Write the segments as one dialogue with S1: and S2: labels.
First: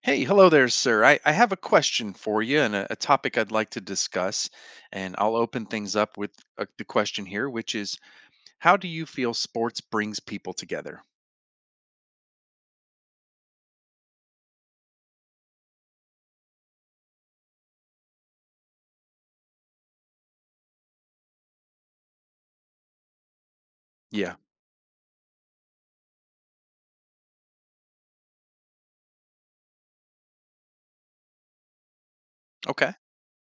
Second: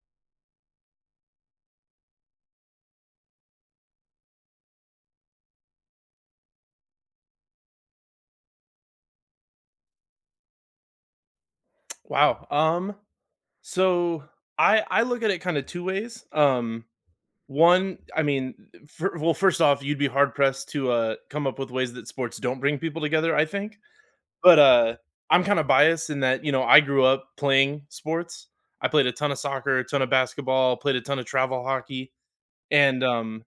S1: Hey, hello there, sir. I have a question for you and a topic I'd like to discuss. And I'll open things up with the question here, which is, how do you feel sports brings people together?
S2: Wow. So I look at it kind of two ways. One, I mean, well, first off, you'd be hard pressed to come up with ways that sports don't bring people together, I think,
S1: Yeah.
S2: but I'm kind of biased in that you know I grew up playing sports. I played a ton of soccer, a ton of basketball, played a ton of travel hockey,
S1: Okay.
S2: and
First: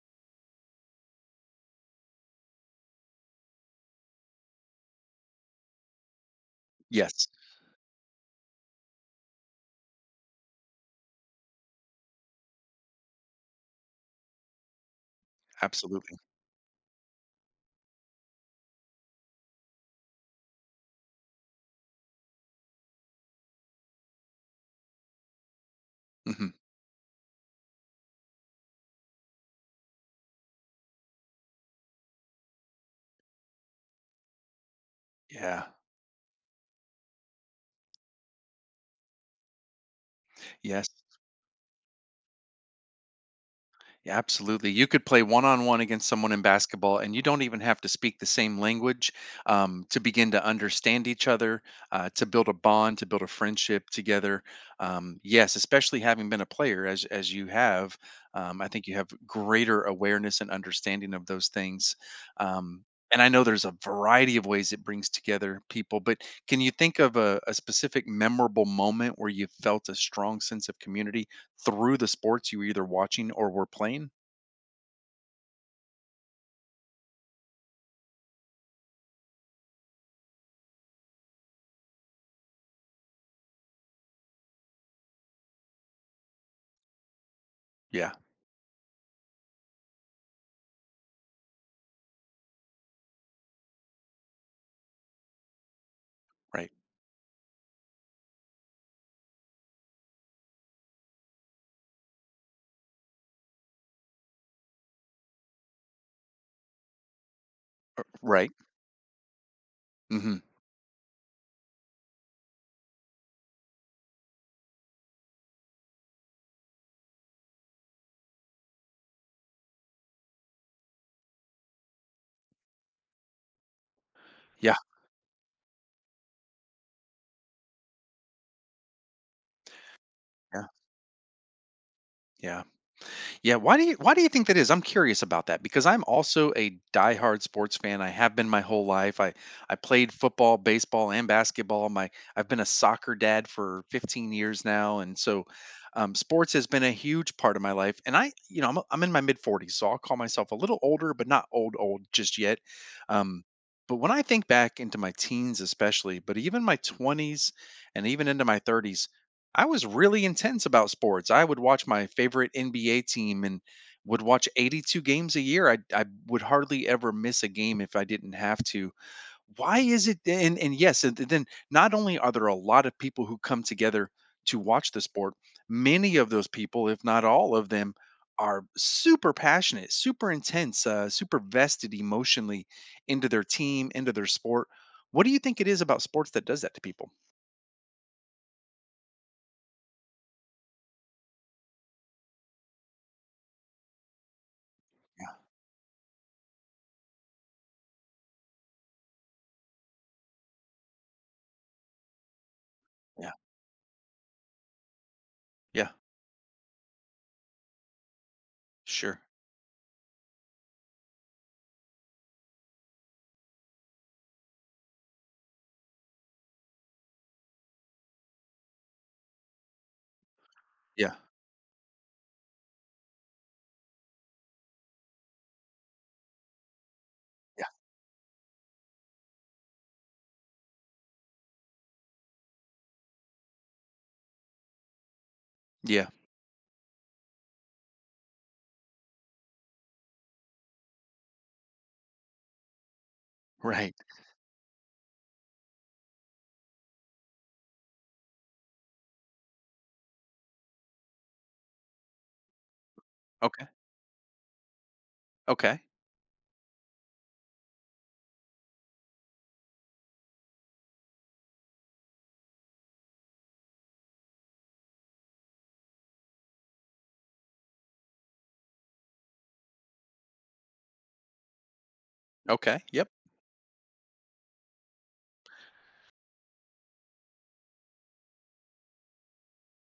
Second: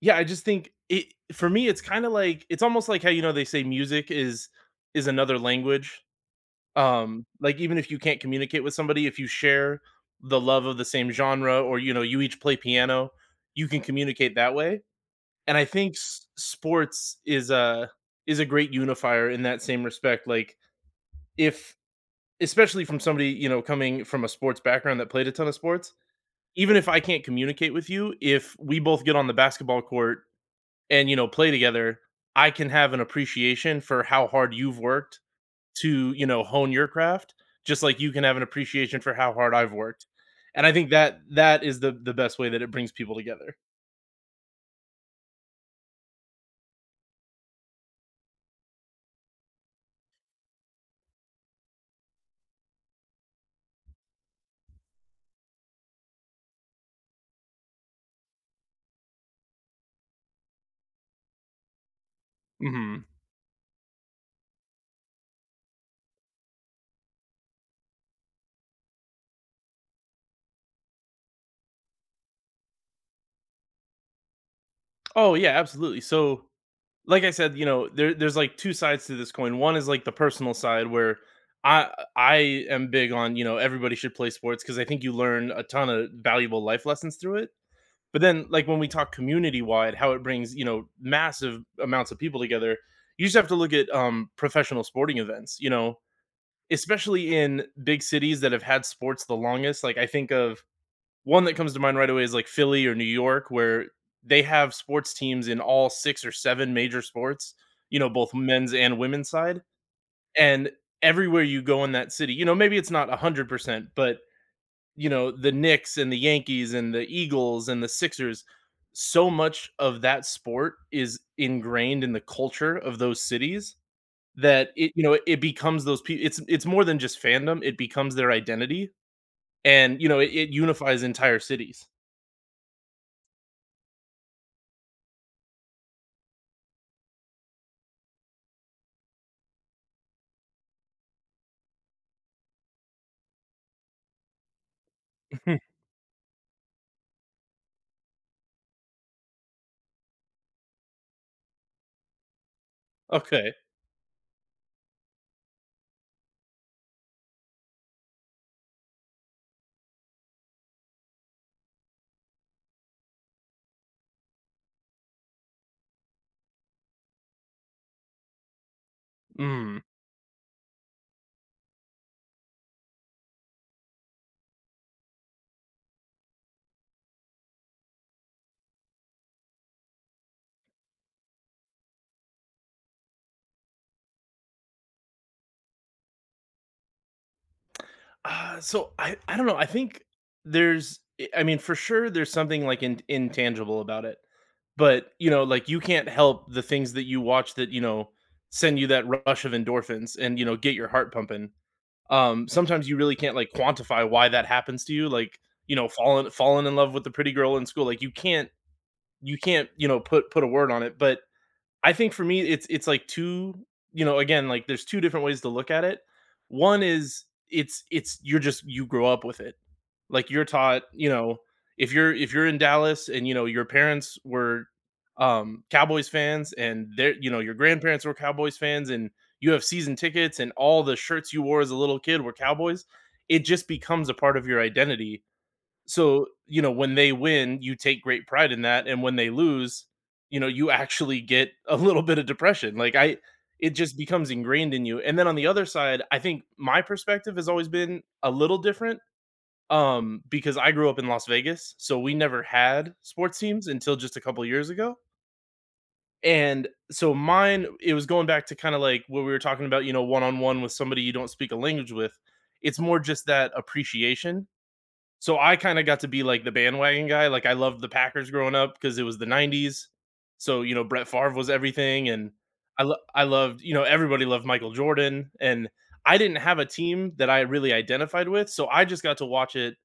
S2: yeah, I just think it for me, it's kind of like it's almost like how you know they say music is another language,
S1: Yes,
S2: like, even if you can't communicate with somebody, if you share the love of the same genre, or you know, you each play piano, you can communicate that way, and I think
S1: absolutely.
S2: s sports is a great unifier in that same respect. Like, if especially from somebody, you know, coming from a sports background that played a ton of sports,
S1: Hmm.
S2: even if I can't communicate with you, if we both get on the basketball court and, you know, play together, I can have an appreciation for how hard you've worked
S1: Yeah.
S2: to, you know, hone your craft, just like you can have an appreciation for how hard I've worked. And I
S1: Yes.
S2: think that that is the best way that it brings people together.
S1: Yeah, absolutely. You could play one on one against someone in basketball, and you don't even have to speak the same language, to begin to understand each other, to build a bond, to build a friendship together. Yes, especially having been a player as you have, I think you have greater awareness and understanding of those things. Um,
S2: Hmm.
S1: and I know there's a variety of ways it brings together people, but can you think of a specific memorable moment where you felt a strong sense of community through the sports you were either watching or were playing?
S2: Oh yeah, absolutely. So, like I said, you know, there's like two sides to this coin. One is like the personal side where I I am big on, you know, everybody should play sports because I think you learn a ton of valuable life lessons through it.
S1: Yeah,
S2: But then like when we talk community wide, how it brings, you know, massive amounts of people together, you just have to look at professional sporting events, you know,
S1: right,
S2: especially in big cities that have had sports the longest. Like, I think of one that comes to mind right away is like Philly or New York, where they have sports teams in all six or seven major sports, you know, both
S1: right.
S2: men's and women's side.
S1: Mhm.
S2: And everywhere you go in that city, you know, maybe it's not 100%, but, you know, the Knicks and the Yankees and the Eagles and the Sixers, so much of that sport is ingrained in the culture of those cities that
S1: Yeah,
S2: it, you know, it becomes those people. It's more than just fandom, it becomes their identity, and, you know, it
S1: yeah,
S2: unifies entire cities.
S1: yeah. Yeah, why do you think that is? I'm curious about that because I'm also a diehard sports fan. I have been my whole life. I played football, baseball, and basketball. My I've been a soccer dad for 15 years now, and so sports has been a huge part of my life. And I, you know, I'm in my mid 40s, so I'll call myself a little older, but not old old just yet. Um,
S2: Okay.
S1: but when I think back into my teens, especially, but even my 20s and even into my 30s, I was really intense about sports. I would watch my favorite NBA team and would watch 82 games a year. I would hardly ever miss a game if I didn't have to.
S2: Mm.
S1: Why is it? And yes, and then not only are there a lot of people who come together to watch the sport, many of those people, if not all of them, are super passionate, super intense, super vested emotionally into their team, into their sport. What do you think it is about sports that does that to people?
S2: So I don't know, I think there's I mean, for sure, there's something, like, in intangible about it, but,
S1: Yeah,
S2: you know, like, you can't help the things that you watch that, you know, send you that rush of endorphins and, you know, get your heart pumping. Sometimes you really
S1: yeah,
S2: can't, like, quantify why that happens to you, like, you know,
S1: yeah,
S2: falling in love with the pretty girl in school, like, you can't
S1: sure.
S2: you can't you know put a word on it. But I think for me it's like two, you know, again, like there's two different ways to look at it. One is it's you're just you grow up with it. Like you're taught, you
S1: Yeah.
S2: know, if you're in Dallas and you know your parents were Cowboys fans and their, you know, your
S1: Yeah.
S2: grandparents were Cowboys fans, and you have season tickets and all the shirts you wore as a little kid were Cowboys, it just becomes a part of your identity.
S1: Yeah.
S2: So, you know, when they win, you take great pride in that, and when they lose, you know, you actually get a little bit of depression. Like, I it
S1: Right.
S2: just becomes ingrained in you. And then on the other side, I think my perspective has always been a little different because I grew up in Las Vegas, so we never had sports teams
S1: Okay.
S2: until just a couple years ago.
S1: Okay.
S2: And so mine, it was going back to kind of like what we were talking about, you know, one-on-one with somebody you don't speak a language with. It's more just that appreciation, so I kind of got to be like the bandwagon guy. Like, I loved the Packers growing up because it was the '90s. So, you know, Brett Favre was everything, and
S1: Okay. Yep.
S2: I loved, you know, everybody loved Michael Jordan, and I didn't have a team that I really identified with, so I just got to watch it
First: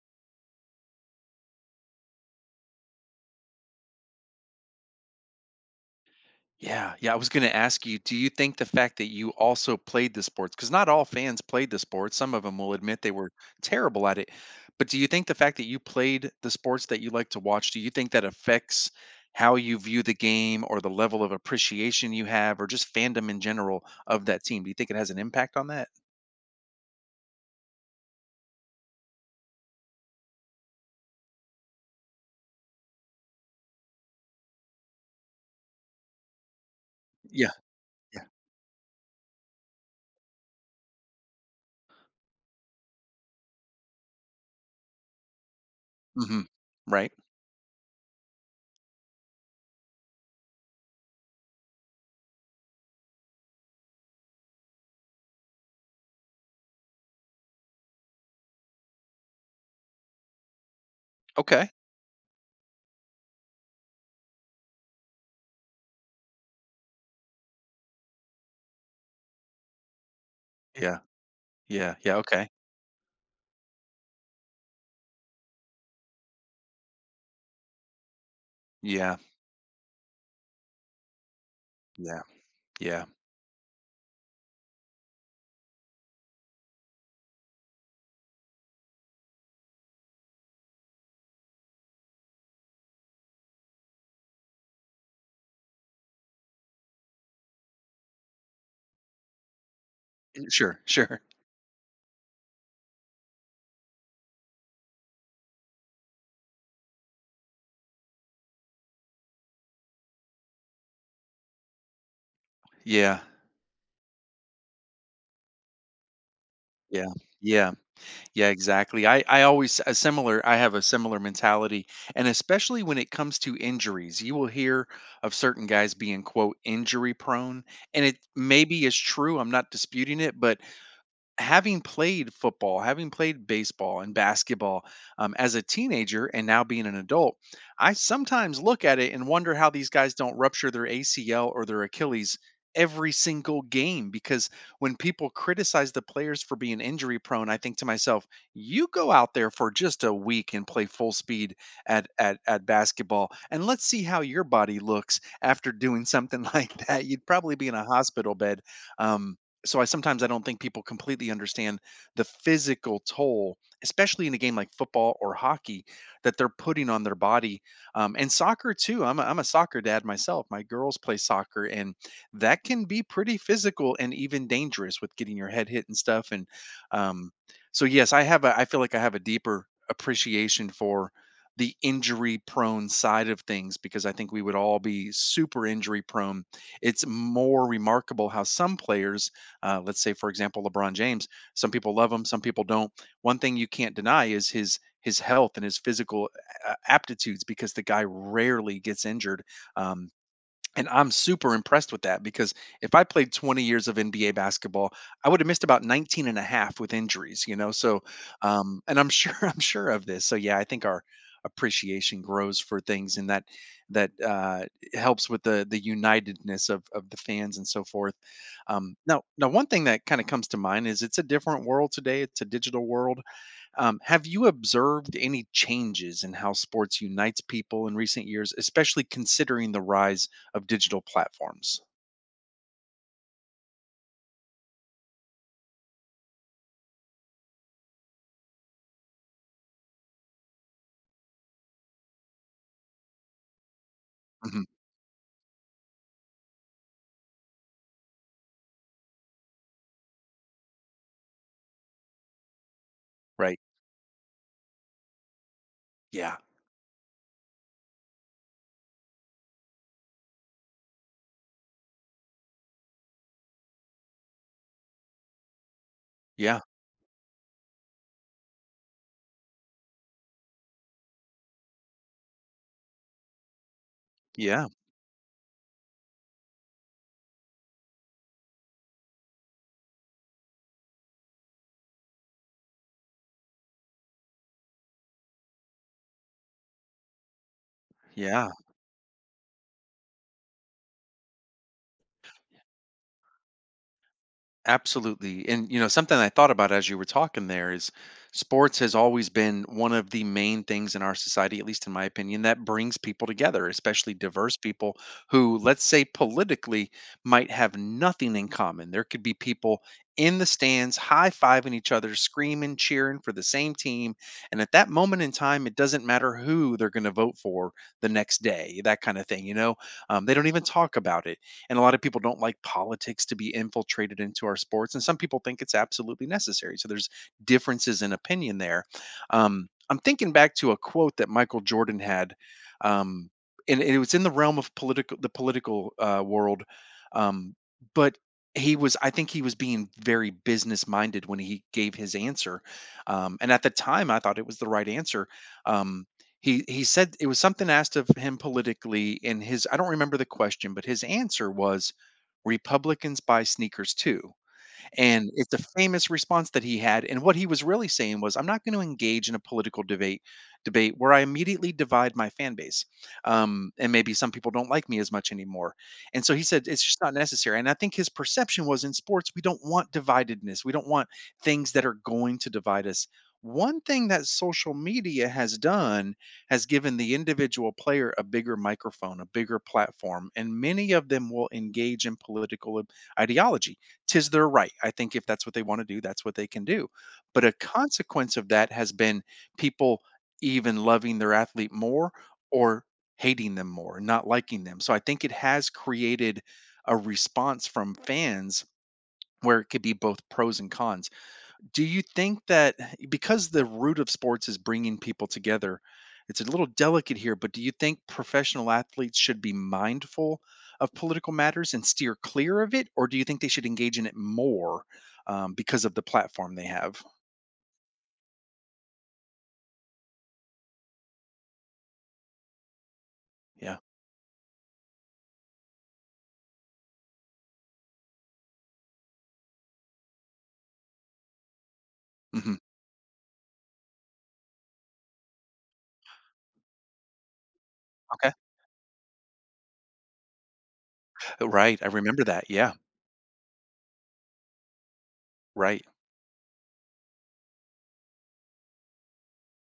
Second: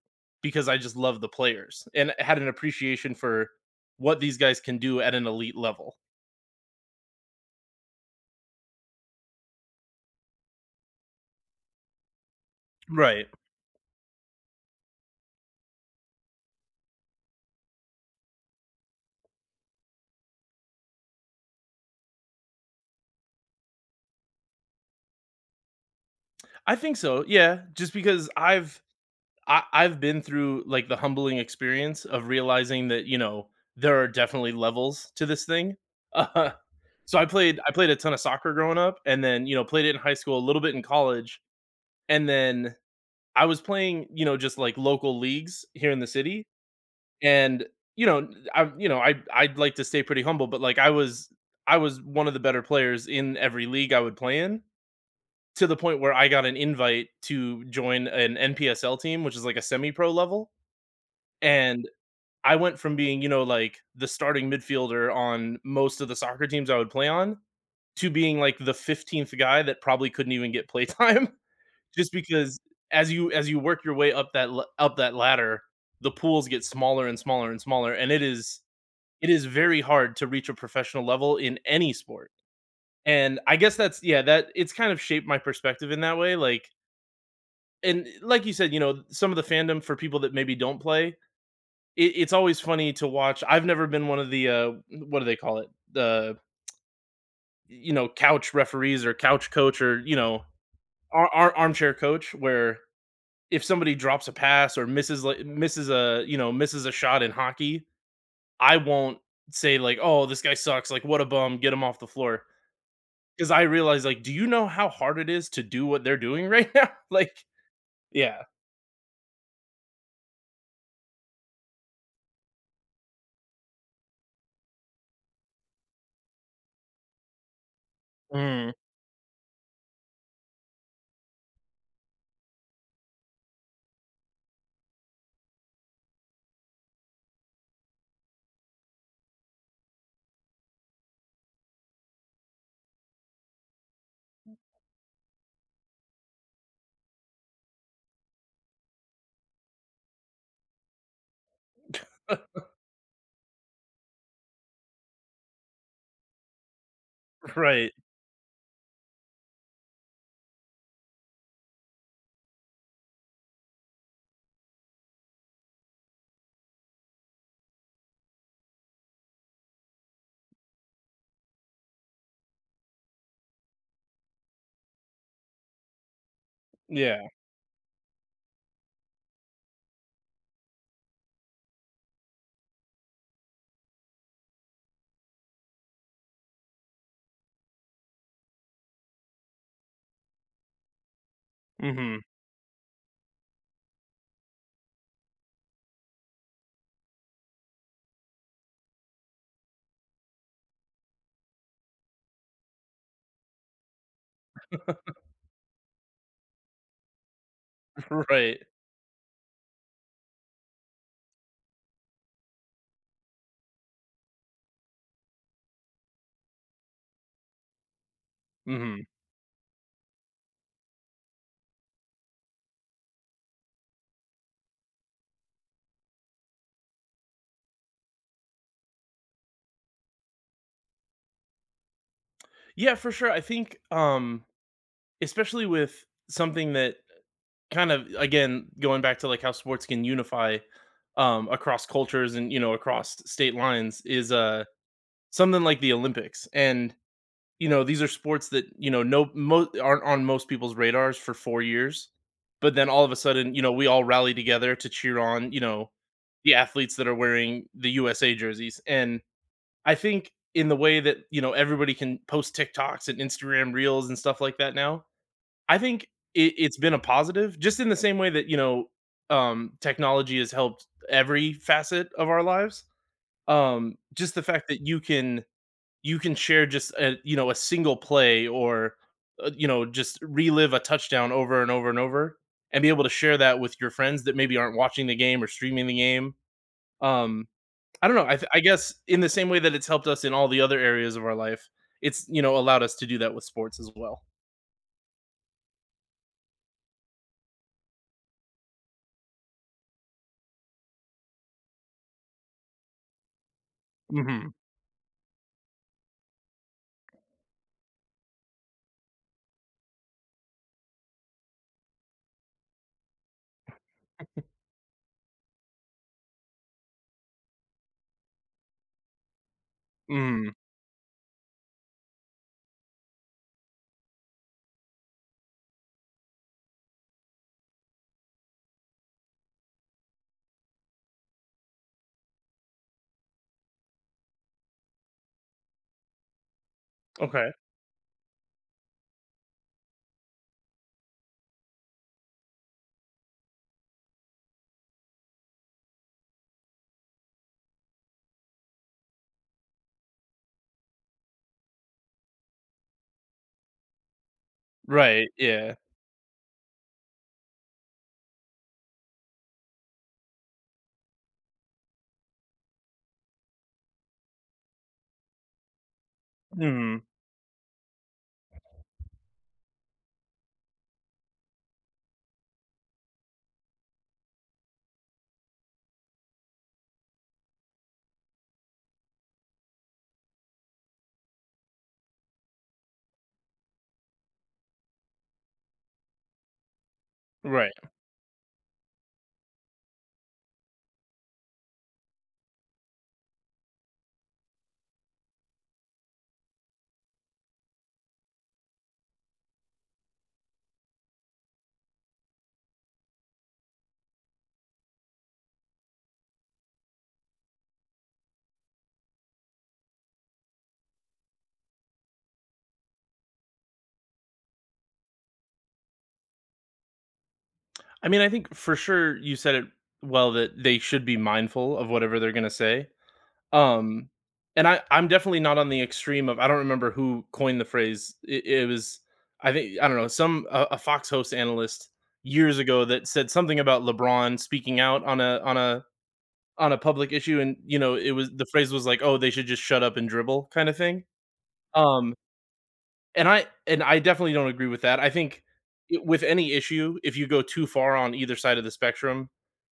S2: because I just loved the players and had an appreciation for what these guys can do at an elite level.
S1: Yeah. Yeah. I was going to ask you, do you think the fact that you also played the sports, because not all fans played the sports, some of them will admit they
S2: Right.
S1: were terrible at it. But do you think the fact that you played the sports that you like to watch, do you think that affects how you view the game or the level of appreciation you have or just fandom in general of that team? Do you think it has an impact on that?
S2: I think so. Yeah, just because I've I've been through like the humbling experience of realizing that, you know, there are definitely levels to this thing. Uh, so
S1: Yeah.
S2: I played a ton of
S1: Yeah.
S2: soccer growing up, and then, you know, played it in high school, a little bit in college, and then I was playing, you know, just like local leagues here in the
S1: Hmm.
S2: city,
S1: Right.
S2: and you know I you know I'd like to stay pretty humble, but like I was one of the better players in every league I would play in, to the point where I got an invite to join an NPSL team, which is like a semi-pro level.
S1: Okay.
S2: And I went from being, you know, like the starting midfielder on most of the soccer teams I would play on to being like the 15th guy that probably couldn't even get
S1: Yeah.
S2: playtime,
S1: Yeah.
S2: just
S1: Yeah. Okay.
S2: because as you work your way up up that ladder, the pools get smaller and smaller and smaller, and
S1: Yeah.
S2: it is very hard to reach a professional level in any
S1: Yeah.
S2: sport.
S1: Yeah.
S2: And I guess that's, yeah, that it's kind of shaped my perspective in that way. Like, and like you said, you know, some of the fandom for people that maybe don't play it, it's always funny to watch. I've never been one of the what do they call it? The, you know, couch referees or couch coach, or you know,
S1: Sure. Sure.
S2: armchair coach, where if somebody drops a pass or misses, like, misses a you know, misses a shot in hockey, I won't say like, "Oh, this guy sucks, like what a bum, get him off the floor,"
S1: Yeah.
S2: because I realize like, do you know how hard it is to do what they're doing right now?
S1: Yeah.
S2: Like,
S1: Yeah.
S2: yeah.
S1: Yeah, exactly. I have a similar mentality and especially when it comes to injuries. You will hear of certain guys being quote injury prone and it
S2: Mm,
S1: maybe is true. I'm not disputing it, but having played football, having played baseball and basketball, as a teenager and now being an adult, I sometimes look at it and wonder how these guys don't rupture their ACL or their Achilles every single game. Because when people criticize the players for being injury prone, I think to myself, you go out there for just a week and play full speed at basketball and let's see how your body looks after doing something like that. You'd probably be in a
S2: right,
S1: hospital bed. Um, so I sometimes I don't think people completely understand the physical toll, especially in a game like football or hockey, that they're putting on their body, and soccer too. I'm a soccer dad myself. My girls play soccer, and that can be pretty physical and even dangerous with getting your head hit and stuff. And
S2: yeah.
S1: um, so yes, I feel like I have a deeper appreciation for the injury prone side of things because I think we would all be super injury prone. It's more remarkable how some players, let's say, for example, LeBron James. Some people love
S2: Hmm.
S1: him, some people don't. One thing you can't deny is his health and his physical aptitudes because the guy rarely gets injured. Um, and I'm super impressed with that because if I played 20 years of NBA basketball, I would have missed about 19 and a half with injuries, you know? So,
S2: Right.
S1: and I'm sure, I'm sure of this. So yeah, I think our appreciation grows for things, and that, uh, helps with the unitedness of the fans and so forth.
S2: Hmm.
S1: Now one thing that kind of comes to mind is it's a different world today. It's a digital world. Have you observed any changes in how sports unites people in recent years, especially considering the rise of digital platforms?
S2: Yeah, for sure. I think especially with something that kind of, again, going back to like how sports can unify across cultures and, you know, across state lines is
S1: Mhm.
S2: something like the Olympics. And, you know, these are sports that, you know, no mo aren't on most people's radars for four years, but then all of a sudden,
S1: Right.
S2: you know, we all rally together to cheer on, you know,
S1: Yeah.
S2: the athletes that are wearing the USA jerseys. And I think in the way that, you know, everybody can post TikToks and Instagram reels and stuff like that now, I think
S1: Yeah.
S2: it's been a positive, just in the same way that, you know, technology has helped every facet of our lives. Just the fact
S1: Yeah.
S2: that you can share just a, you know, a single play, or you know, just relive a touchdown over and over and over, and be able to share that with your friends that maybe aren't watching the game or streaming the game. Um, I don't know.
S1: Yeah.
S2: I guess in the same way that it's helped us in all the other areas of our life, it's, you know, allowed us to do that with sports as well.
S1: Absolutely. And you know, something I thought about as you were talking there is sports has always been one of the main things in our society, at least in my opinion, that brings people together, especially
S2: Hmm.
S1: diverse people who, let's say politically, might have nothing in common. There could be people in the stands high-fiving each other, screaming, cheering for the same team, and at that moment in time, it doesn't matter who they're going to vote for the next day, that kind of thing. They don't
S2: Hmm.
S1: even talk about it, and a lot of people don't like politics to be infiltrated into our sports, and some people think it's absolutely necessary, so there's differences in opinion there. I'm thinking back to a quote that Michael Jordan had. um, and it was in the realm of political the political world.
S2: Okay.
S1: um, but he was, I think he was being very business minded when he gave his answer. And at the time I thought it was the right answer. Um, he said it was something asked of him politically, and his, I don't remember the question, but his answer was, "Republicans buy sneakers too."
S2: Right,
S1: And it's a
S2: yeah.
S1: famous response that he had. And what he was really saying was, I'm not going to engage in a political debate debate where I immediately divide my fan base. And maybe some people don't like me as much anymore. And so he said it's
S2: Mhm,
S1: just not necessary. And I think his perception was in sports, we don't want dividedness. We don't want things that are going to divide us. One thing that social media has done has given the individual player a bigger microphone, a bigger platform, and many of them will engage in political ideology. 'Tis their right. I think if that's what they want to do, that's what they can do. But a
S2: right.
S1: consequence of that has been people even loving their athlete more or hating them more, not liking them. So I think it has created a response from fans where it could be both pros and cons. Do you think that, because the root of sports is bringing people together, it's a little delicate here, but do you think professional athletes should be mindful of political matters and steer clear of it, or do you think they should engage in it more because of the platform they have?
S2: I mean, I think for sure you said it well that they should be mindful of whatever they're gonna say.
S1: Yeah.
S2: Um, and I'm definitely not on the extreme of, I don't remember who coined the phrase. It was I think, I don't know, some a Fox host analyst
S1: Hmm.
S2: years ago that said something about LeBron speaking out on a on a public issue, and you know, it was,
S1: Okay.
S2: the phrase was like, "Oh, they should just shut up and dribble," kinda thing.
S1: Right, I
S2: Um,
S1: remember that. Yeah.
S2: and I definitely don't agree with that. I think
S1: Right.
S2: I with any issue, if you go too far on either side of the spectrum,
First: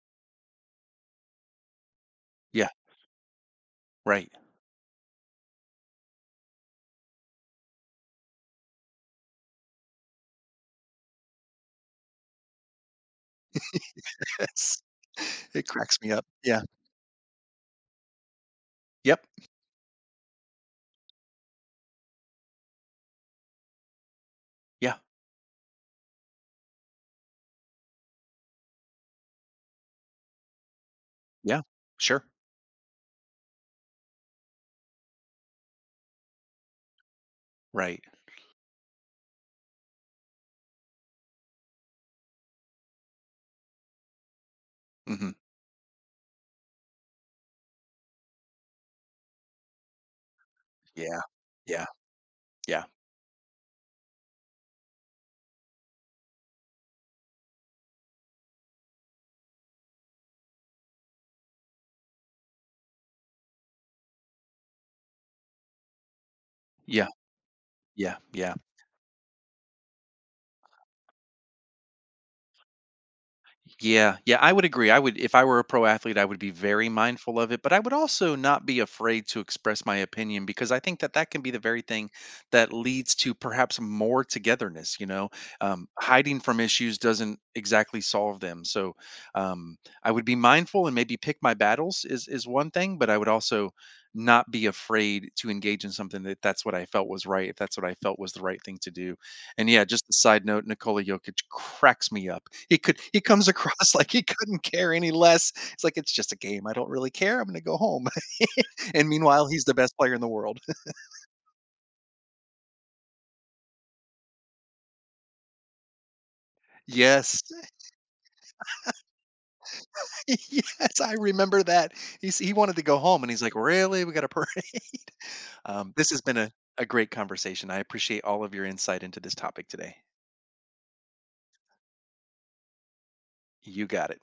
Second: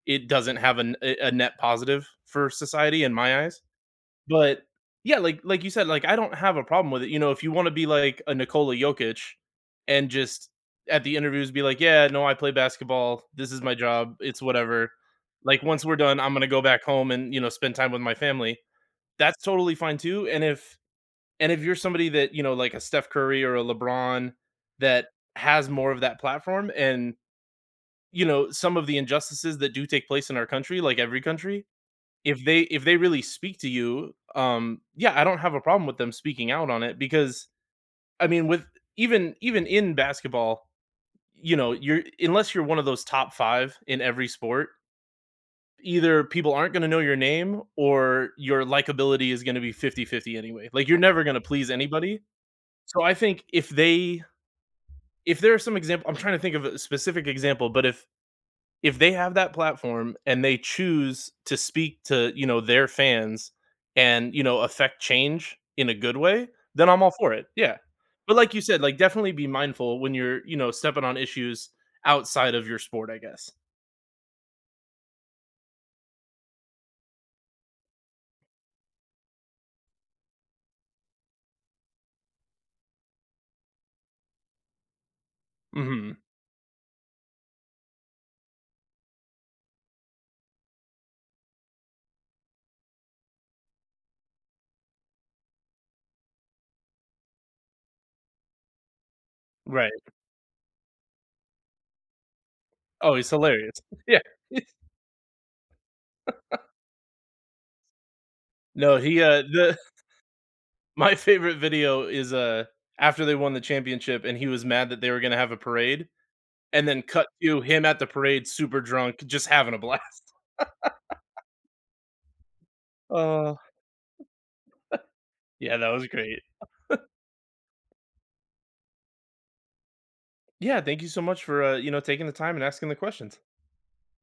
S2: it doesn't have an a net positive for
S1: Yeah.
S2: society in my eyes.
S1: Right.
S2: But, yeah, like you said, like, I don't have a problem with it. You know, if you wanna be like a Nikola Jokic and just at the interviews be like, "Yeah, no, I play basketball. This is my job. It's
S1: Yes,
S2: whatever. Like,
S1: it
S2: once we're
S1: cracks me
S2: done,
S1: up.
S2: I'm gonna go
S1: Yeah.
S2: back home and, you know, spend time with my family."
S1: Yep.
S2: That's totally fine too. And if and if you're somebody that, you know, like a Steph Curry or a LeBron,
S1: Yeah.
S2: that has more of that platform and, you know, some of the injustices that do take place in our country, like every
S1: Yeah.
S2: country,
S1: Sure.
S2: if they really speak to you, um, yeah, I don't have a problem with them speaking out on it, because
S1: Right.
S2: I mean with even in basketball, you know, you're, unless you're one of those top five in every sport,
S1: Hmm.
S2: either people aren't going to know your name or your likability is going to be 50-50 anyway. Like, you're
S1: Yeah.
S2: never going to please
S1: Yeah.
S2: anybody.
S1: Yeah.
S2: So I think if they, if there's some example, I'm trying to think of a specific example, but if they have that platform and they choose to speak to, you know, their fans, and you know, affect change in a good way, then I'm
S1: Yeah.
S2: all for it, yeah.
S1: Yeah.
S2: But like
S1: Yeah.
S2: you said, like, definitely be mindful when you're, you know, stepping on issues outside of your sport, I guess.
S1: Yeah, yeah, I would agree. I would, if I were a pro athlete, I would be very mindful of it, but I would also not be afraid to express my opinion because I think that that can be the very thing that leads to perhaps more togetherness. You know,
S2: Hmm.
S1: hiding from issues doesn't exactly solve them. So um, I would be mindful and maybe pick my battles is one thing, but I would also not be afraid to engage in something that, that's what I felt was right, if that's what I felt was the right thing to do. And yeah,
S2: Right.
S1: just a side note, Nikola Jokic cracks me up.
S2: Oh,
S1: He
S2: he's
S1: comes
S2: hilarious.
S1: across like
S2: Yeah.
S1: he couldn't care any less. It's like it's just a game. I don't really care. I'm going to go home.
S2: No,
S1: And
S2: he
S1: meanwhile, he's the
S2: the
S1: best player in the world.
S2: my favorite video is after they won the championship and he was mad that they were going to have a parade. And then cut
S1: Yes.
S2: to him at the parade super drunk, just having a blast.
S1: Yes, I remember that. He wanted to go home and he's like,
S2: Oh.
S1: "Really? We got a parade?"
S2: Yeah, that was
S1: This has been
S2: great.
S1: a great conversation. I appreciate all of your insight into this topic today.
S2: Yeah, thank you so much for, you know, taking the time and asking the questions.
S1: You got it.